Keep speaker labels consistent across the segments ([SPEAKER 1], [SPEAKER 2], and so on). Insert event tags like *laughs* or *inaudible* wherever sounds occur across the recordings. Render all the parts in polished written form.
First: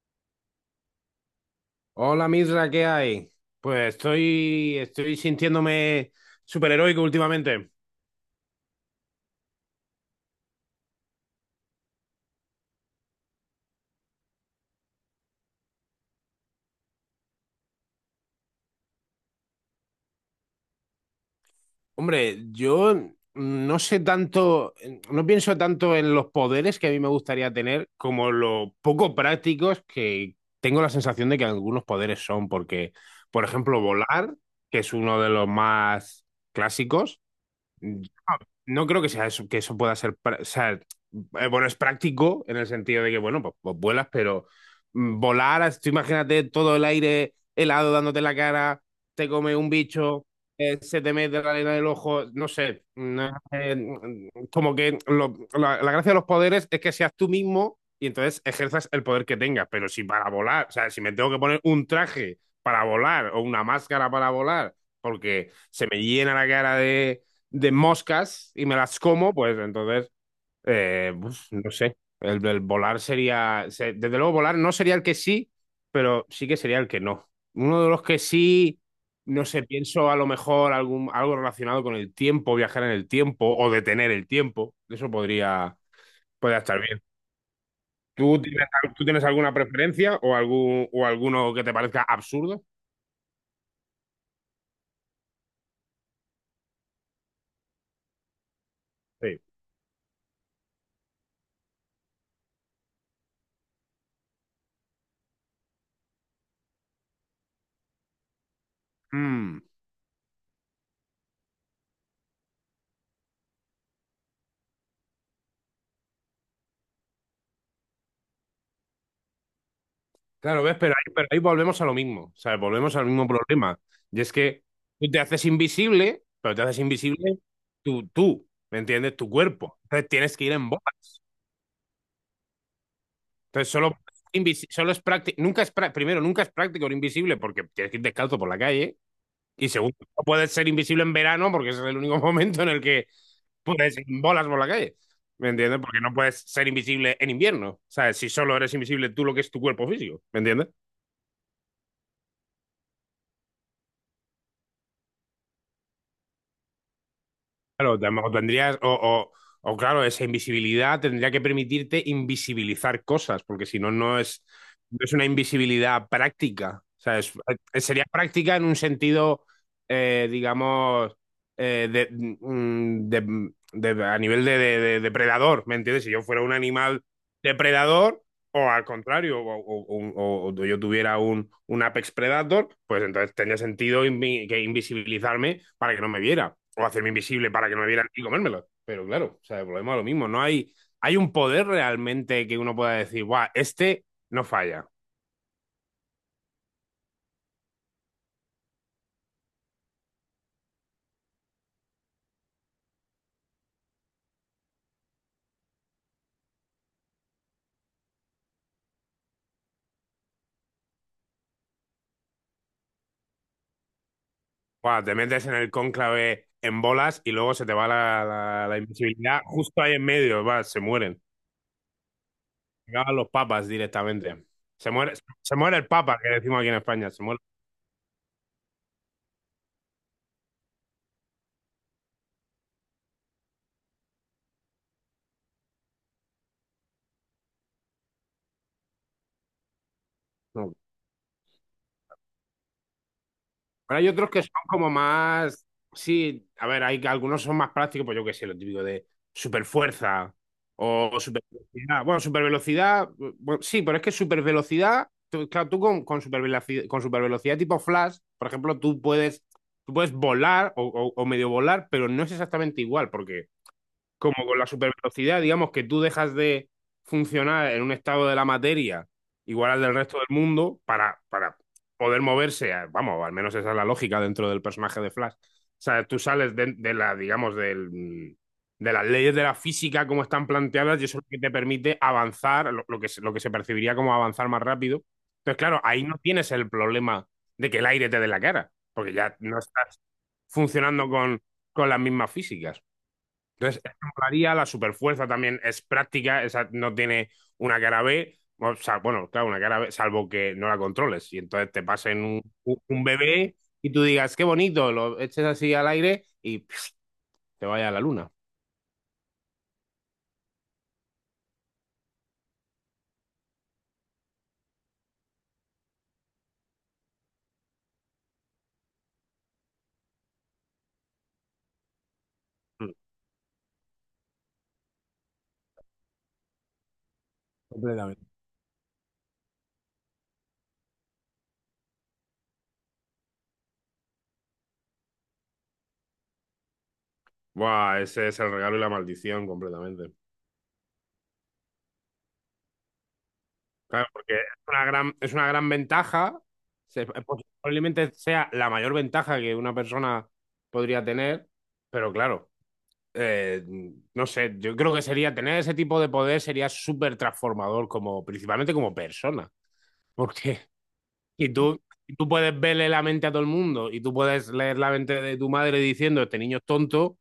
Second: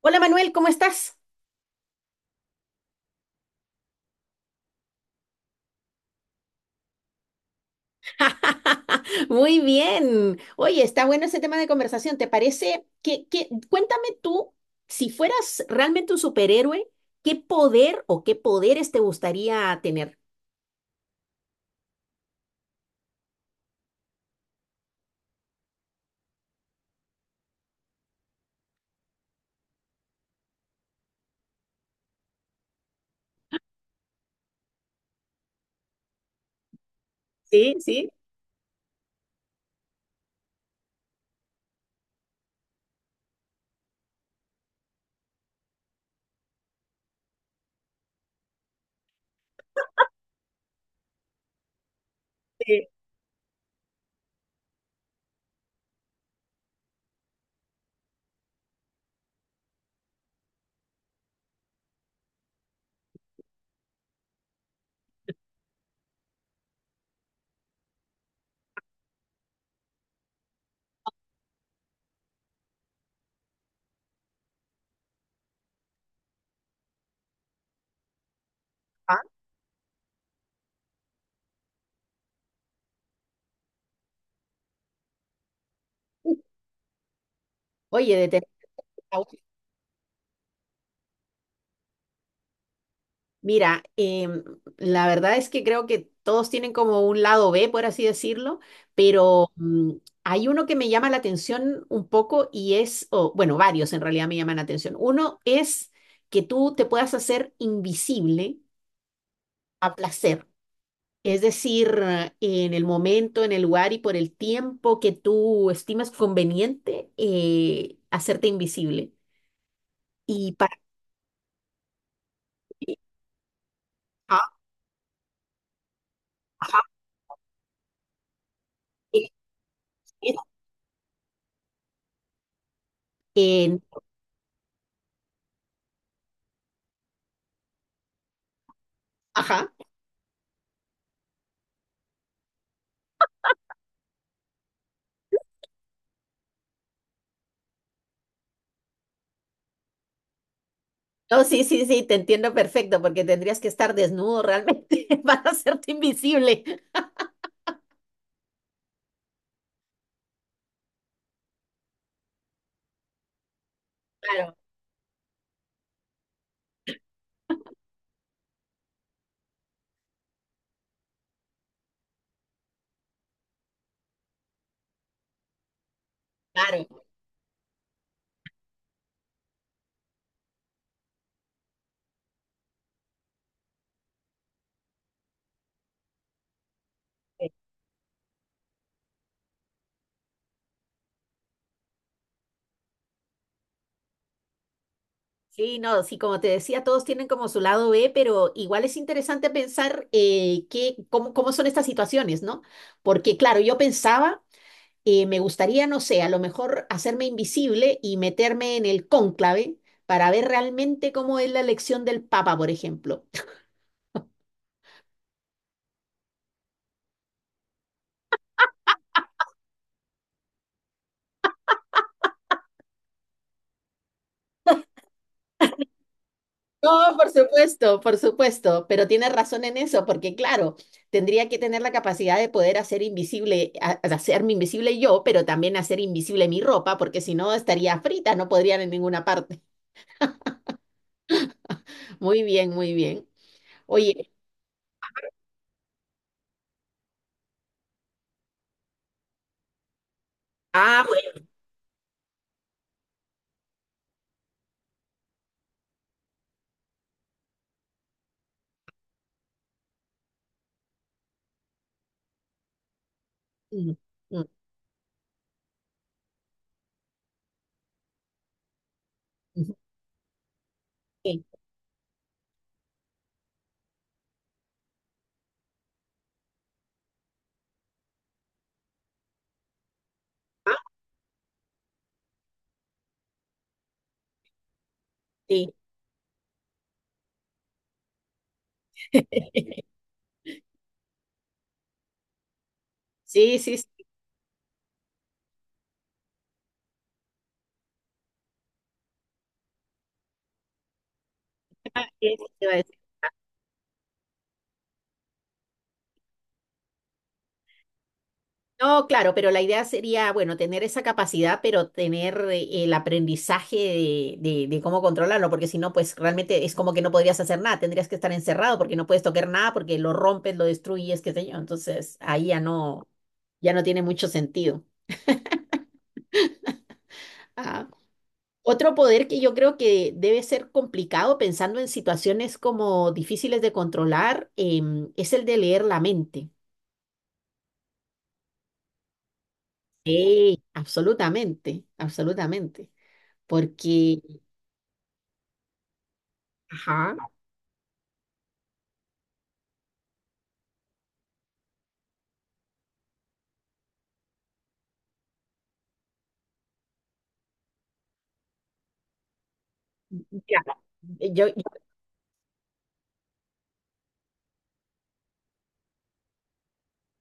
[SPEAKER 1] Hola Manuel, ¿cómo estás?
[SPEAKER 2] Hola Misra, ¿qué hay? Pues estoy sintiéndome superheroico últimamente.
[SPEAKER 1] *laughs* Muy bien. Oye, está bueno ese tema de conversación. ¿Te parece cuéntame tú, si fueras realmente un superhéroe, ¿qué poder o qué poderes te gustaría tener?
[SPEAKER 2] Hombre, yo no sé tanto, no pienso tanto en los poderes que a mí me gustaría tener como lo poco prácticos que tengo la sensación de que algunos poderes son, porque, por ejemplo, volar, que es uno de los más clásicos.
[SPEAKER 1] Sí, sí.
[SPEAKER 2] No creo que sea eso, que eso pueda ser, o sea, bueno, es práctico en el sentido de que, bueno, pues vuelas, pero volar, tú imagínate todo el aire helado dándote en la cara, te come un bicho, se te mete la arena del ojo, no sé,
[SPEAKER 1] eh,
[SPEAKER 2] no es, como que la gracia de los poderes es que seas tú mismo y entonces ejerzas el poder que tengas, pero si para volar, o sea, si me tengo que poner un traje para volar o una máscara para volar, porque se me llena la cara de moscas y me las como, pues entonces, uf, no sé, el volar sería, desde luego volar no sería el que sí, pero sí que sería el que no. Uno de los que sí,
[SPEAKER 1] ah,
[SPEAKER 2] no sé, pienso a lo mejor algo relacionado con el tiempo, viajar en el tiempo o detener el tiempo, eso podría estar bien.
[SPEAKER 1] Oye, de
[SPEAKER 2] ¿Tú
[SPEAKER 1] tener.
[SPEAKER 2] tienes, al- tú tienes alguna preferencia o, alguno que te parezca absurdo?
[SPEAKER 1] Mira, la verdad es que creo que todos tienen como un lado B, por así decirlo,
[SPEAKER 2] Sí.
[SPEAKER 1] pero hay uno que me llama la atención un poco y es, o, bueno, varios en realidad me llaman la atención. Uno es que tú te puedas hacer invisible
[SPEAKER 2] Mm.
[SPEAKER 1] a placer, es decir, en el momento, en el lugar y por el tiempo que tú estimas conveniente, hacerte invisible. Y
[SPEAKER 2] Claro,
[SPEAKER 1] para...
[SPEAKER 2] ves, pero ahí volvemos a lo mismo, ¿sabes? Volvemos al mismo problema. Y es
[SPEAKER 1] Ajá,
[SPEAKER 2] que tú te haces invisible, pero te haces
[SPEAKER 1] ajá,
[SPEAKER 2] invisible tú, ¿me entiendes?
[SPEAKER 1] eh,
[SPEAKER 2] Tu cuerpo. Entonces tienes que ir en bolas.
[SPEAKER 1] eh,
[SPEAKER 2] Entonces
[SPEAKER 1] en-
[SPEAKER 2] solo, solo es práctico, nunca es primero, nunca es práctico ir invisible porque tienes que ir descalzo por la calle. Y
[SPEAKER 1] ajá.
[SPEAKER 2] segundo, no puedes ser invisible en verano porque ese es el único *laughs* momento en el que puedes ir en bolas por la calle. ¿Me entiendes? Porque no puedes ser invisible en invierno. ¿Sabes? Si solo eres invisible tú lo que es tu cuerpo físico. ¿Me entiendes?
[SPEAKER 1] No, sí, sí, sí, te entiendo perfecto, porque tendrías que estar desnudo realmente *laughs* para hacerte invisible.
[SPEAKER 2] Claro, o tendrías, o claro, esa invisibilidad tendría que permitirte invisibilizar cosas, porque si no,
[SPEAKER 1] Claro,
[SPEAKER 2] no es una invisibilidad práctica. O sea, sería práctica en un sentido, digamos, de, mm, de- a nivel de, de depredador, ¿me entiendes? Si yo fuera un animal
[SPEAKER 1] claro.
[SPEAKER 2] depredador, o al contrario, o yo tuviera un Apex Predator, pues entonces tendría sentido que invisibilizarme para que no me viera, o hacerme invisible
[SPEAKER 1] eh,
[SPEAKER 2] para que no me vieran y comérmelo. Pero claro, o sea, el problema es lo mismo. No hay un poder realmente que uno pueda decir, guau, este no falla.
[SPEAKER 1] Sí, no, sí, como te decía, todos tienen como su lado B, pero igual es interesante pensar cómo, cómo son estas situaciones, ¿no? Porque, claro, yo pensaba, me gustaría, no sé, a lo mejor hacerme invisible y meterme en el cónclave para ver realmente cómo es la elección del Papa, por ejemplo.
[SPEAKER 2] Guau, te metes en el cónclave en bolas y luego se te va la invisibilidad justo ahí en medio, va, se mueren. Acaban los papas directamente. Se muere, se muere el papa, que decimos aquí en España,
[SPEAKER 1] No,
[SPEAKER 2] se muere.
[SPEAKER 1] por supuesto, pero tiene razón en eso, porque claro, tendría que tener la capacidad de poder hacer invisible, hacerme invisible yo, pero también hacer invisible mi ropa, porque si no estaría frita, no podría ir en ninguna parte.
[SPEAKER 2] No,
[SPEAKER 1] *laughs* Muy bien, muy bien.
[SPEAKER 2] pero hay
[SPEAKER 1] Oye,
[SPEAKER 2] otros que son como más. Sí, a ver, hay algunos son más prácticos, pues yo qué sé, lo típico de super fuerza
[SPEAKER 1] ah,
[SPEAKER 2] o super velocidad. Bueno, super velocidad, sí, pero es que super velocidad, claro, tú con super velocidad, con supervelocidad tipo Flash, por ejemplo, tú puedes volar o medio volar, pero no es exactamente igual, porque
[SPEAKER 1] bueno.
[SPEAKER 2] como
[SPEAKER 1] Mm, mm,
[SPEAKER 2] con la supervelocidad, digamos que tú dejas de funcionar en un estado de la materia igual
[SPEAKER 1] ujú,
[SPEAKER 2] al del resto del mundo para,
[SPEAKER 1] sí,
[SPEAKER 2] para poder moverse, vamos, al menos esa es la lógica dentro del personaje de Flash. O sea, tú sales digamos, de las leyes de la física como están
[SPEAKER 1] ah,
[SPEAKER 2] planteadas y eso es lo que te permite avanzar, lo que se percibiría como avanzar más rápido. Entonces,
[SPEAKER 1] sí.
[SPEAKER 2] claro, ahí no tienes el problema de que el aire te dé la cara, porque ya no
[SPEAKER 1] *laughs*
[SPEAKER 2] estás funcionando con las mismas físicas.
[SPEAKER 1] Sí, sí,
[SPEAKER 2] Entonces,
[SPEAKER 1] sí,
[SPEAKER 2] ejemplaría, la superfuerza también es práctica, esa no tiene una cara B, o sea, bueno, claro, una cara B, salvo que no la controles. Y entonces te pasen
[SPEAKER 1] eso te iba a.
[SPEAKER 2] un bebé y tú digas, qué bonito, lo eches así al aire y pf, te vaya a la luna.
[SPEAKER 1] No, claro, pero la idea sería, bueno, tener esa capacidad, pero tener el aprendizaje de, de cómo controlarlo, porque si no, pues realmente es como que no podrías hacer nada, tendrías que estar encerrado porque no puedes tocar nada, porque lo rompes, lo destruyes, qué sé yo. Entonces, ahí ya
[SPEAKER 2] Mm.
[SPEAKER 1] no, ya no tiene mucho sentido. Ah,
[SPEAKER 2] Completamente.
[SPEAKER 1] otro poder que yo creo que debe ser complicado pensando en situaciones como difíciles de controlar, es el de leer la mente.
[SPEAKER 2] Buah, ese es el regalo y la maldición completamente.
[SPEAKER 1] Sí, absolutamente, absolutamente.
[SPEAKER 2] Claro,
[SPEAKER 1] Porque,
[SPEAKER 2] porque es una gran ventaja, se- eh,
[SPEAKER 1] ajá.
[SPEAKER 2] posiblemente sea la mayor ventaja que una persona podría tener, pero claro. eh, no sé, yo creo que sería tener ese tipo de poder sería súper transformador, como, principalmente como persona. Porque
[SPEAKER 1] Mira,
[SPEAKER 2] *laughs* y
[SPEAKER 1] yo
[SPEAKER 2] tú, y tú puedes verle la mente a todo el mundo y tú puedes leer la mente de tu madre diciendo este niño es tonto,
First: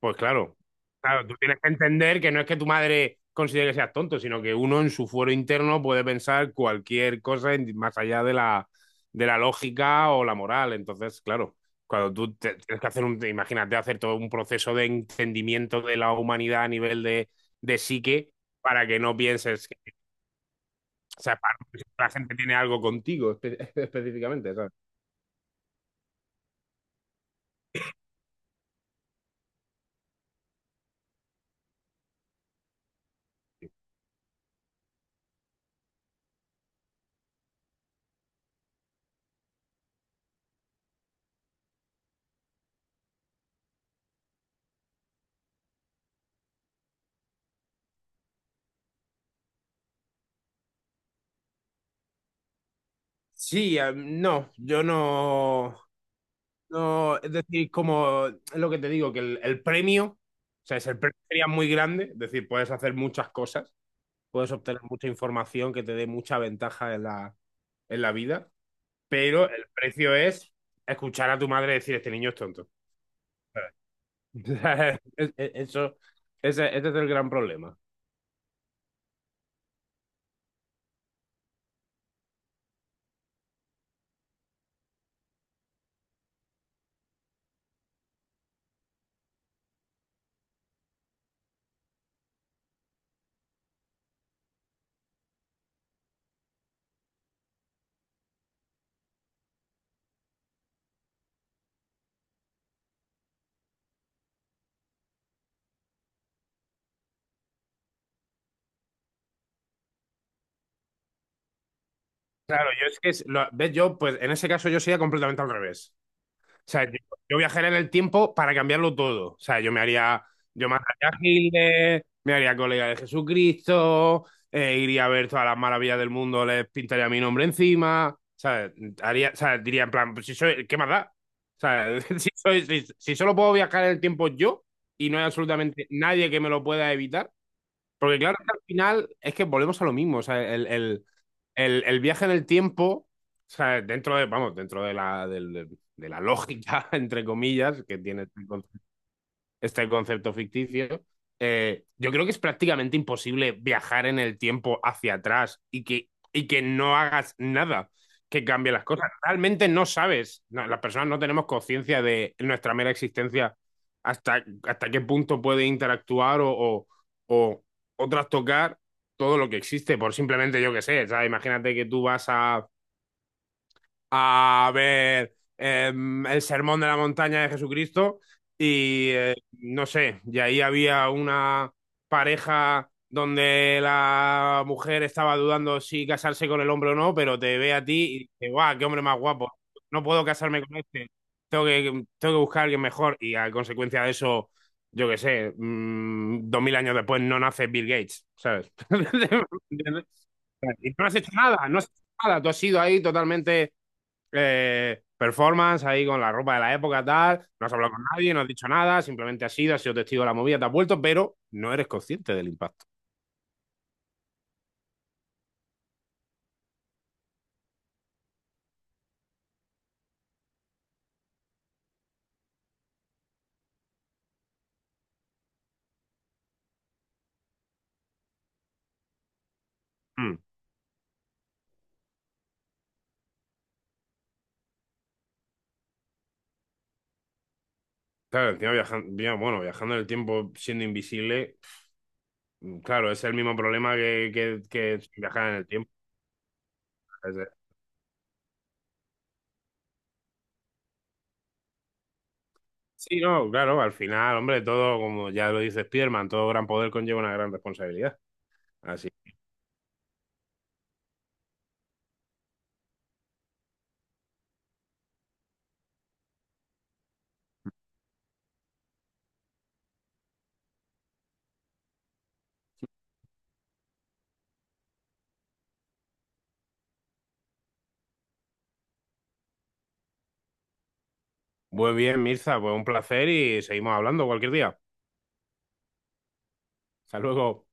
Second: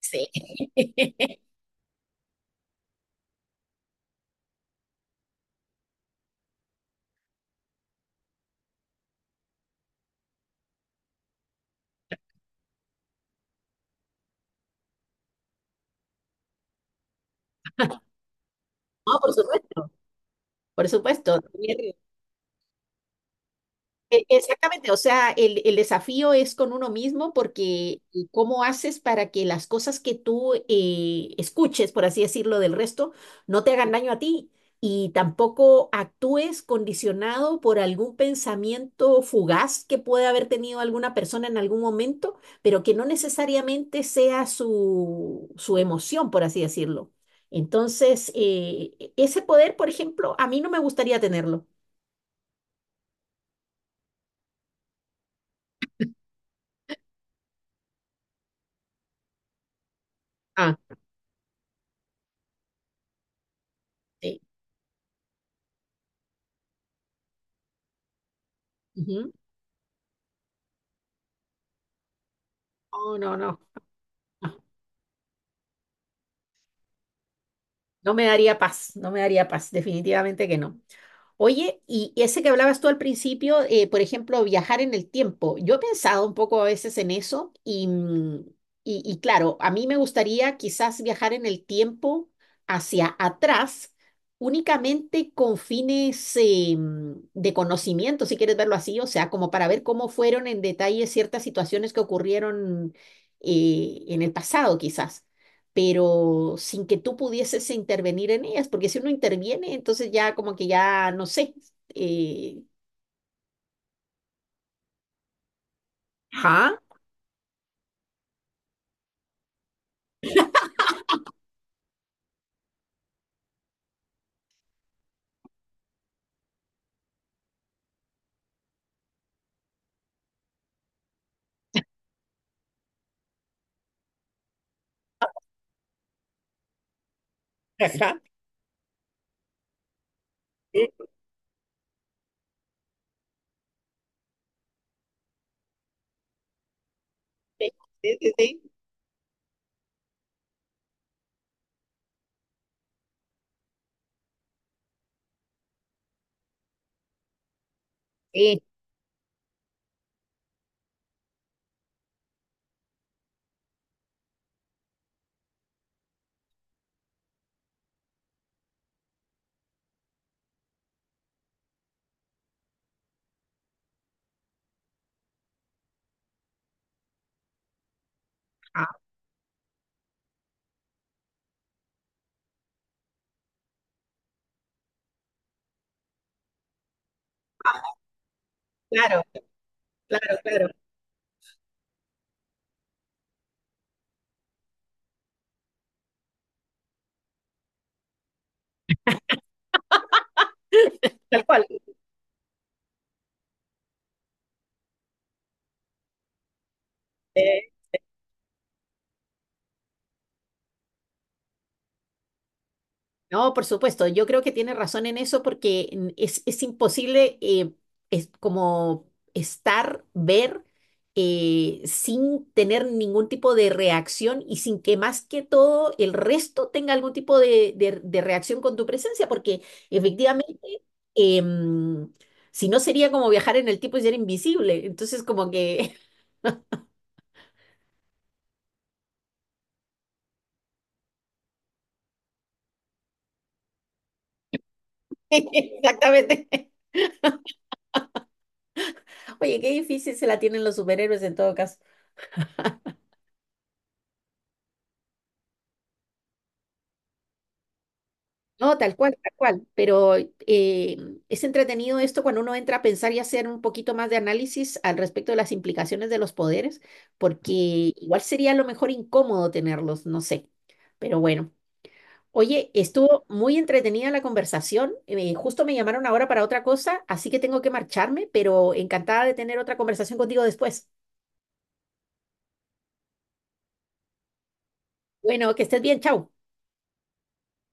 [SPEAKER 2] pues
[SPEAKER 1] sí.
[SPEAKER 2] claro, claro, tú
[SPEAKER 1] *laughs*
[SPEAKER 2] tienes que entender que no es que tu madre considere que seas tonto, sino que uno en su fuero interno puede pensar cualquier cosa más allá de la lógica o la moral. Entonces, claro, cuando tú tienes que hacer imagínate hacer todo un proceso de entendimiento de la humanidad a nivel de psique para que no
[SPEAKER 1] No, por
[SPEAKER 2] pienses que,
[SPEAKER 1] supuesto, por
[SPEAKER 2] o sea,
[SPEAKER 1] supuesto.
[SPEAKER 2] para que la gente tiene algo contigo *laughs* específicamente, ¿sabes?
[SPEAKER 1] Exactamente, o sea, el desafío es con uno mismo porque cómo haces para que las cosas que tú escuches, por así decirlo, del resto, no te hagan daño a ti y tampoco actúes condicionado por algún pensamiento fugaz que puede haber tenido alguna persona en algún momento, pero que no necesariamente sea su, su emoción, por así decirlo. Entonces, ese poder, por ejemplo, a mí no me gustaría tenerlo.
[SPEAKER 2] Sí, no, yo no. No, es decir, como es lo que te digo, que el premio, o
[SPEAKER 1] Ah,
[SPEAKER 2] sea, es el premio sería muy grande, es decir, puedes hacer muchas cosas,
[SPEAKER 1] sí.
[SPEAKER 2] puedes obtener mucha información que te dé mucha ventaja en la vida, pero el precio es escuchar a tu madre decir, este niño es tonto.
[SPEAKER 1] No, no, no. No,
[SPEAKER 2] *laughs* O sea, ese es el gran problema.
[SPEAKER 1] no me daría paz, no me daría paz, definitivamente que no. Oye, y ese que hablabas tú al principio, por ejemplo, viajar en el tiempo, yo he pensado un poco a veces en eso y claro, a mí me gustaría quizás viajar en el tiempo hacia atrás, únicamente con fines de conocimiento, si quieres verlo así, o sea, como para ver cómo fueron en detalle ciertas situaciones que ocurrieron en el pasado, quizás, pero sin que tú pudieses intervenir en ellas, porque si uno interviene, entonces ya como que ya, no sé. eh,
[SPEAKER 2] Claro, yo es que, ves, yo, pues en ese caso yo sería completamente al revés.
[SPEAKER 1] Ajá,
[SPEAKER 2] Sea, yo viajaría en el tiempo para cambiarlo todo. O sea, yo mataría a Hitler, me haría colega de Jesucristo, iría a ver todas las maravillas del mundo, les pintaría mi nombre encima. O sea, o sea, diría en plan, pues si soy, ¿qué más da? O sea, *laughs* si solo puedo viajar en el tiempo yo y no hay absolutamente nadie que me lo pueda evitar, porque
[SPEAKER 1] ajá.
[SPEAKER 2] claro, que al final es que volvemos a lo mismo. O sea, el,
[SPEAKER 1] Sí,
[SPEAKER 2] el- el- el viaje en el tiempo, o sea, vamos, dentro de la, del- del- de la lógica, *laughs* entre
[SPEAKER 1] sí,
[SPEAKER 2] comillas, que
[SPEAKER 1] sí,
[SPEAKER 2] tiene
[SPEAKER 1] sí,
[SPEAKER 2] este concepto ficticio, yo creo que es prácticamente imposible viajar en el tiempo hacia atrás y que no hagas nada que
[SPEAKER 1] sí,
[SPEAKER 2] cambie las cosas. Realmente no sabes, no, las personas no tenemos conciencia de nuestra mera existencia hasta qué punto puede interactuar o, o trastocar todo lo que existe, por simplemente yo qué sé, ¿sabes? Imagínate que tú vas a ver el Sermón de la Montaña de Jesucristo
[SPEAKER 1] ajá.
[SPEAKER 2] y no sé, y ahí había una pareja donde la mujer estaba dudando si casarse con el hombre o no, pero te ve a ti y dice, guau, qué hombre más
[SPEAKER 1] Claro,
[SPEAKER 2] guapo, no puedo
[SPEAKER 1] claro,
[SPEAKER 2] casarme
[SPEAKER 1] claro,
[SPEAKER 2] con este, tengo que, tengo que buscar a alguien mejor y a consecuencia de eso, yo qué sé, 2000 años después no nace Bill Gates, ¿sabes? *laughs* Y no has hecho
[SPEAKER 1] tal cual.
[SPEAKER 2] nada, no has hecho nada, tú has sido ahí totalmente performance ahí con la ropa de la época, tal. No has hablado con nadie, no has dicho nada, simplemente has ido, has sido testigo de la movida, te has vuelto, pero no eres consciente del impacto.
[SPEAKER 1] No, por supuesto, yo creo que tiene razón en eso porque es imposible es como estar, ver, sin tener ningún tipo de reacción y sin que más que todo el resto tenga algún tipo de, de reacción con tu presencia, porque
[SPEAKER 2] Mm.
[SPEAKER 1] efectivamente, eh, mm, si no sería como viajar en el tiempo y ser invisible, entonces como que,
[SPEAKER 2] Claro, encima viajando, bueno, viajando en el tiempo siendo invisible, claro, es el mismo problema que
[SPEAKER 1] *laughs*
[SPEAKER 2] viajar en el tiempo.
[SPEAKER 1] exactamente,
[SPEAKER 2] Es de-
[SPEAKER 1] oye, qué difícil se la tienen los superhéroes en todo caso.
[SPEAKER 2] Sí, no, claro, al final, hombre, todo, como ya lo dice Spiderman, todo gran poder conlleva una gran responsabilidad.
[SPEAKER 1] No, tal
[SPEAKER 2] Así.
[SPEAKER 1] cual, tal cual. Pero es entretenido esto cuando uno entra a pensar y hacer un poquito más de análisis al respecto de las implicaciones de los poderes, porque igual sería a lo mejor incómodo tenerlos, no sé. Pero bueno, oye, estuvo muy entretenida la conversación. Justo me llamaron ahora para otra cosa, así que tengo que marcharme, pero encantada de tener otra conversación contigo después.
[SPEAKER 2] Muy bien, Mirza, pues un placer y seguimos hablando cualquier día.
[SPEAKER 1] Bueno, que estés bien, chao.
[SPEAKER 2] Hasta luego.